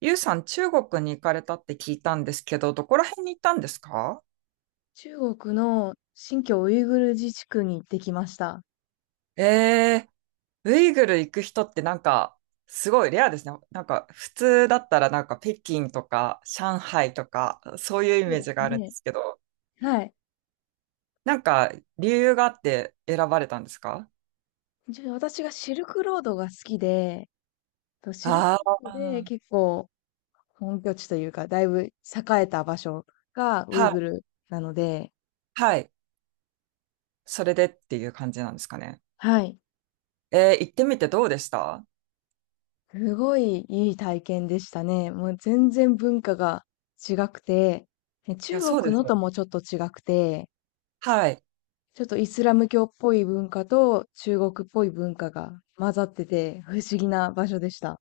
ゆうさん、中国に行かれたって聞いたんですけど、どこら辺に行ったんですか？中国の新疆ウイグル自治区に行ってきました。えー、ウイグル行く人ってなんか、すごいレアですね。なんか、普通だったらなんか北京とか上海とか、そういうイそうメーでジすがあるんでね。すけど、はい。なんか、理由があって選ばれたんですか？じゃ私がシルクロードが好きで、とシルクあロあードでー、結構本拠地というか、だいぶ栄えた場所がウイはい、グルなので、はい。それでっていう感じなんですかね。はい。行ってみてどうでした？すごいいい体験でしたね。もう全然文化が違くて、ねいや、中そうで国すのよ。ともちょっと違くて、はい。ちょっとイスラム教っぽい文化と中国っぽい文化が混ざってて不思議な場所でした。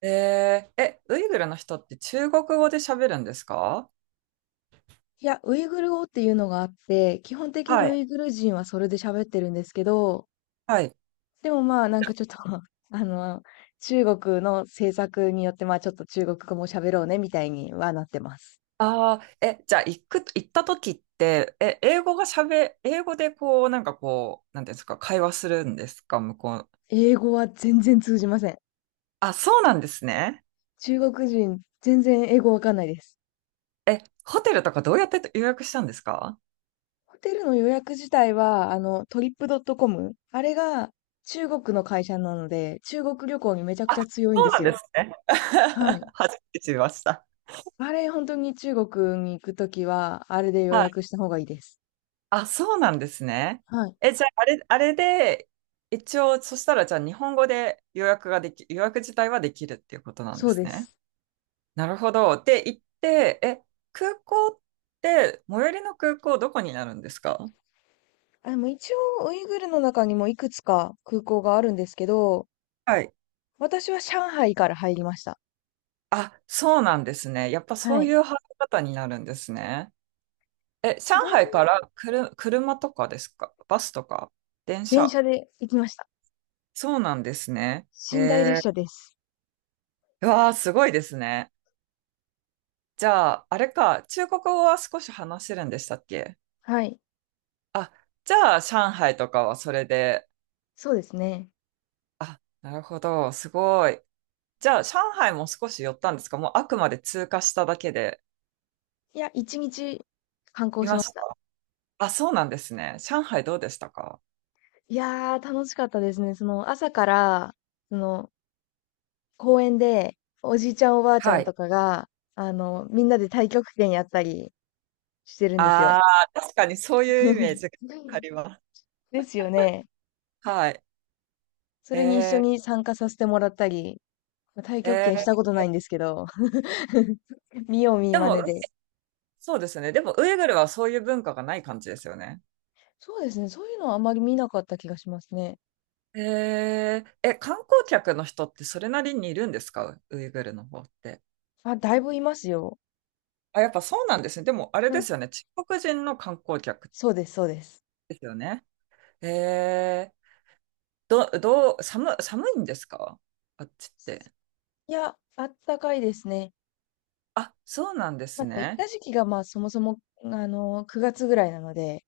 ウイグルの人って中国語で喋るんですか？いや、ウイグル語っていうのがあって、基本的にはい。ウイグル人はそれで喋ってるんですけど、はい。でもまあちょっと あの、中国の政策によってまあちょっと中国語も喋ろうねみたいにはなってます。ああ、じゃあ、行った時って、英語でこう、なんかこう、なんていうんですか、会話するんですか、向こう。英語は全然通じません。あ、そうなんですね。中国人全然英語わかんないです。え、ホテルとかどうやって予約したんですか？ホテルの予約自体はトリップドットコム、あれが中国の会社なので中国旅行にめちゃくあ、ちゃ強いんそでうなすんでよ。すね。はい。初めて知りました。あれ本当に中国に行くときはあれで予はい。約した方がいいです。あ、そうなんですね。はい、じゃあ、あれ、あれで、一応、そしたら、じゃあ、日本語で予約自体はできるっていうことなんそでうすでね。す。なるほど。って言って、空港っ最寄りの空港どこになるんですか？あ、でも一応、ウイグルの中にもいくつか空港があるんですけど、はい。私は上海から入りました。あ、そうなんですね。やっぱそはうい。いう入り方になるんですね。上全、海からくる車とかですか？バスとか？電電車？車で行きました。そうなんですね。寝台列車です。うわー、すごいですね。じゃあ、あれか、中国語は少し話せるんでしたっけ？はい。あ、じゃあ、上海とかはそれで、そうですね。あ、なるほど、すごい。じゃあ、上海も少し寄ったんですか？もうあくまで通過しただけで。いや、一日観い光しまましした。た。あ、そうなんですね。上海どうでしたか？いやー、楽しかったですね。朝から、その、公園で、おじいちゃんおばあちゃはんい。とかが、みんなで太極拳やったりしてるんですあよ。あ、確かにそういうイメージが あります。ですよね。はい。それに一緒えに参加させてもらったり、まあ太ー、極え拳したこー、とないんですけど、見よう見でまねも、で。そうですね。でも、ウイグルはそういう文化がない感じですよね。そうですね、そういうのはあまり見なかった気がしますね。観光客の人ってそれなりにいるんですか？ウイグルの方って。あ、だいぶいますよ。あ、やっぱそうなんですね。でも、あれうでん、すよね。中国人の観光客そうです、そうです。ですよね。えーど、どう、寒いんですか？あっちって。いや、あったかいですね。あ、そうなんでまあ、すでも行っね。た時期がまあそもそも、9月ぐらいなので、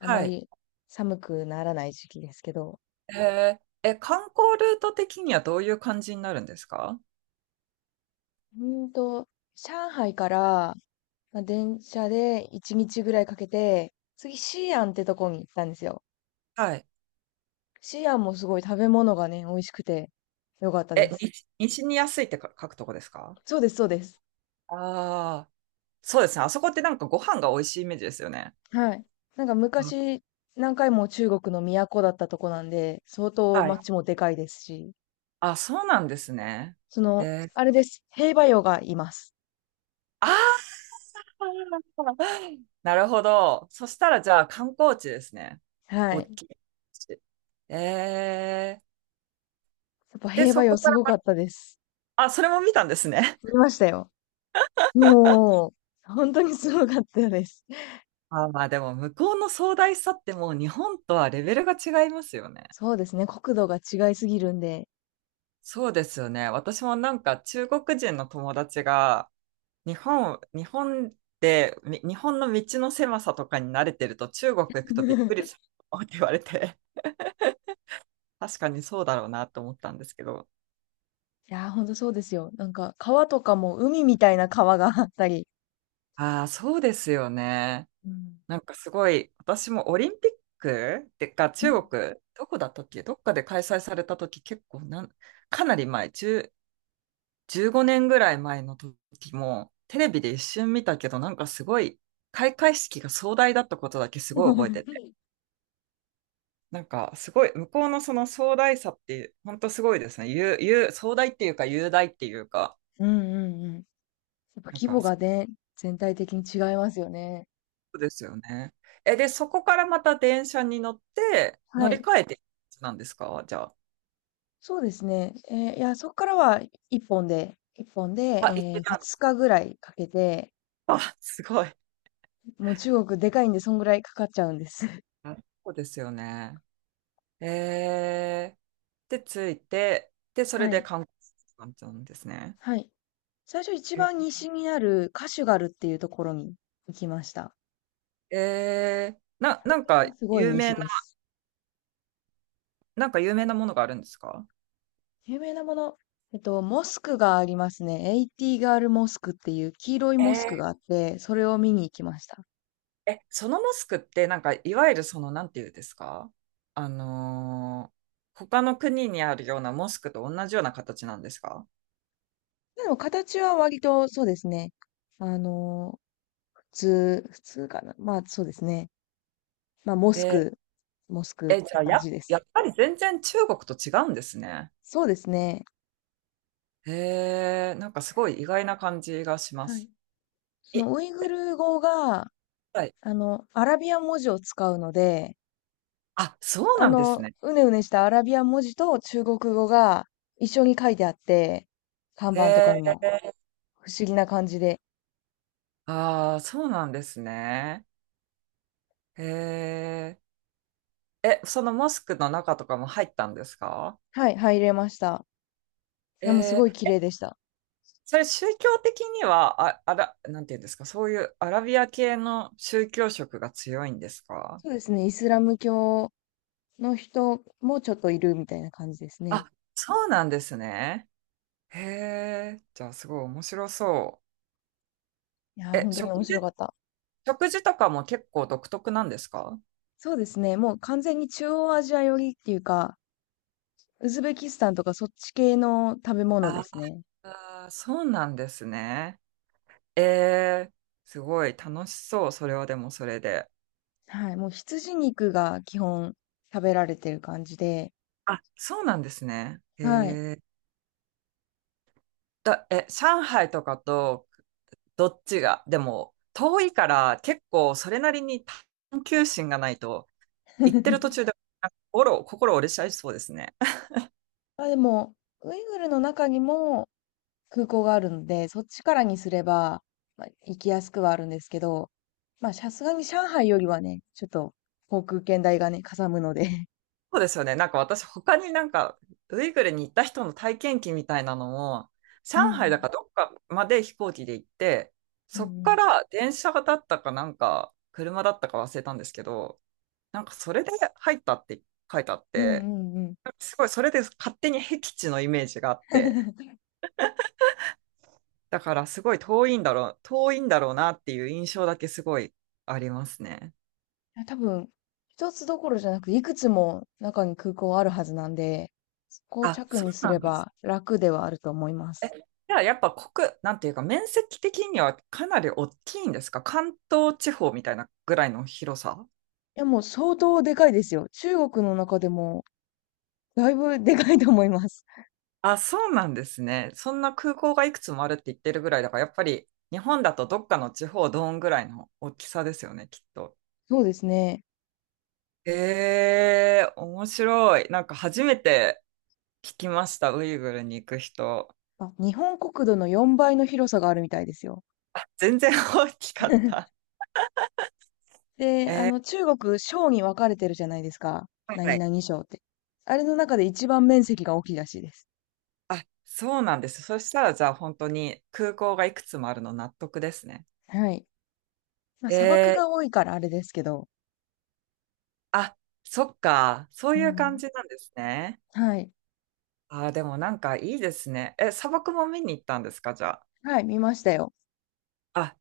あまい。り寒くならない時期ですけど、えーえ、観光ルート的にはどういう感じになるんですか？うーんと、上海から、まあ、電車で1日ぐらいかけて、次、西安ってとこに行ったんですよ。はい。シアンもすごい食べ物がね、美味しくて良かったです。西に安いってか書くとこですか？そうです、そうです。ああー、そうですね。あそこってなんかご飯が美味しいイメージですよね。はい。なんかうん。昔、何回も中国の都だったとこなんで、相当はい。街もでかいですし、あ、そうなんですね。えー、あれです。兵馬俑がいます。あー、なるほど。そしたらじゃあ観光地ですね。は大い。やきい。えー、っぱで、兵馬そこ俑かすら、ごかったです。あ、それも見たんですね。見ましたよ。もう、本当にすごかったです。あ、まあでも向こうの壮大さってもう日本とはレベルが違いますよね。そうですね。国土が違いすぎるんで。そうですよね。私もなんか中国人の友達が日本の道の狭さとかに慣れてると中国行くとびっくりする って言われて、確かにそうだろうなと思ったんですけど。いやー、ほんとそうですよ。なんか、川とかも海みたいな川があったり。ああ、そうですよね。うん。なんかすごい、私もオリンピックってか中国、どこだったっけ、どっかで開催された時結構なん、かなり前、1 15年ぐらい前の時も、テレビで一瞬見たけど、なんかすごい、開会式が壮大だったことだけすごい覚えてて、なんかすごい、向こうのその壮大さって、本当すごいですね。ゆう、ゆう、壮大っていうか、雄大っていうか、うんうんうん。やっぱなん規か模そがね、全体的に違いますよね。うですよね。で、そこからまた電車に乗って、乗はりい。換えてなんですか、じゃあ。そうですね。いや、そこからは一本で、あ、行けた。二日ぐらいかけて、あ、すごい。もう中国でかいんで、そんぐらいかかっちゃうんです。あ、そうですよね。えで、着いて、で、それはでい。観光する感じなんですね。はい。最初一番西にあるカシュガルっていうところに行きました。本なん当かにすごい有西名な、です。なんか有名なものがあるんですか？有名なもの、モスクがありますね。エイティガールモスクっていう黄色いモスクがあえって、それを見に行きました。そのモスクってなんかいわゆるその、なんていうんですか、あのー他の国にあるようなモスクと同じような形なんですか？でも形は割とそうですね。あの、普通かな。まあそうですね。まあモスえク、モスクってじゃあ、感じでやっす。ぱり全然中国と違うんですね。そうですね。なんかすごい意外な感じがしまはい。す。そのい、ウイグル語が、はい。アラビア文字を使うので、あ、そうなんですね。うねうねしたアラビア文字と中国語が一緒に書いてあって、看板とかにえも不思議な感じで、ああ、そうなんですね。えーえ、そのモスクの中とかも入ったんですか？はい、入れました。いや、もうすごえい綺ー麗でした。それ宗教的には、あ、あら、なんていうんですか、そういうアラビア系の宗教色が強いんですか？そうですね、イスラム教の人もちょっといるみたいな感じですね。あ、そうなんですね。へえ、じゃあすごい面白そいやう。ー、本当に面白かった。食事とかも結構独特なんですか？そうですね。もう完全に中央アジア寄りっていうか、ウズベキスタンとかそっち系の食べ物であすね。あー、そうなんですね。えー、すごい楽しそう、それはでもそれで。はい。もう羊肉が基本食べられてる感じで。あ、そうなんですね。はい。ー、上海とかとどっちが、でも、遠いから結構それなりに探求心がないと、行ってる途 中で心折れちゃいそうですね。まあでも、ウイグルの中にも空港があるので、そっちからにすれば、まあ、行きやすくはあるんですけど、まあさすがに上海よりはね、ちょっと航空券代がね、かさむので。そうですよね。なんか私、他になんか、ウイグルに行った人の体験記みたいなのも、上うんう海だん。かどっかまで飛行機で行って、うそっんうんから電車だったかなんか、車だったか忘れたんですけど、なんかそれで入ったって書いてあっうんうて、んうん。すごいそれで勝手に僻地のイメージがあって、いだからすごい遠いんだろうなっていう印象だけすごいありますね。や、多分、一つどころじゃなく、いくつも中に空港あるはずなんで、そこをあ、着そうにすなれんです。ば楽ではあると思いまえ、す。じゃあやっぱなんていうか面積的にはかなり大きいんですか？関東地方みたいなぐらいの広さ？いや、もう相当でかいですよ。中国の中でも、だいぶでかいと思います。あ、そうなんですね。そんな空港がいくつもあるって言ってるぐらいだから、やっぱり日本だとどっかの地方どんぐらいの大きさですよね、きっと。そうですね。面白い。なんか初めて聞きました、ウイグルに行く人。あ、日本国土の4倍の広さがあるみたいですよ。全然大きかった。で、え中国、省に分かれてるじゃないですか。は何い。々省って。あれの中で一番面積が大きいらしいです。あ、そうなんです。そしたら、じゃあ本当に空港がいくつもあるの納得ですね。はい。まあ、砂漠えー、が多いからあれですけど。あ、そっか。そうういう感ん。じなんですね。はい。あー、でもなんかいいですね。砂漠も見に行ったんですか、じゃあ？はい、見ましたよ。あ、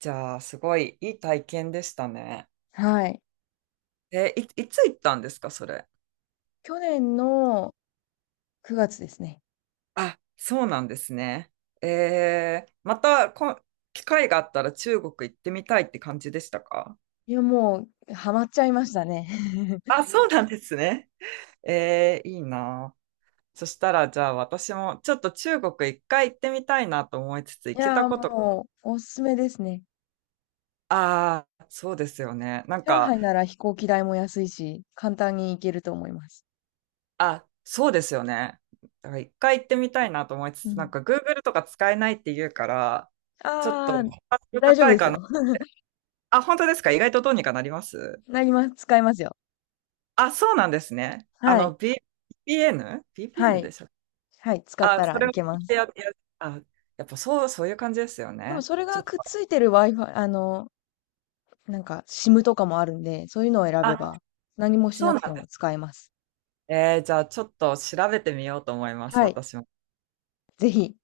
じゃあ、すごいいい体験でしたね。はい。いつ行ったんですか、それ？去年の9月ですね。あ、そうなんですね。えー、またこ、機会があったら中国行ってみたいって感じでしたか？いや、もうハマっちゃいましたね。あ、そうなんですね。いいなあ。そしたら、じゃあ私もちょっと中国一回行ってみたいなと思いつつ、行いけたやー、こと、もうおすすめですね。ああ、そうですよね。なん上か、海なら飛行機代も安いし、簡単に行けると思います。あ、そうですよね。だから一回行ってみたいなと思いつうつ、なんん。か Google とか使えないって言うから、ちょっと、あーハードル大丈夫高いですかな。よ。あ、本当ですか？意外とどうにかなります？なります。使えますよ。あ、そうなんですね。あはの、い。V p n b p は n でい。したっけ？はい。使っあ、たそられいを聞けいまてす。や、や、あ、やっぱそう、そういう感じですよでもね。それちがょっくっと、ついてる Wi-Fi、なんか SIM とかもあるんで、そういうのを選べあ、ば何もしそなうなくんてだ。も使えます。じゃあちょっと調べてみようと思います、はい。私も。ぜひ。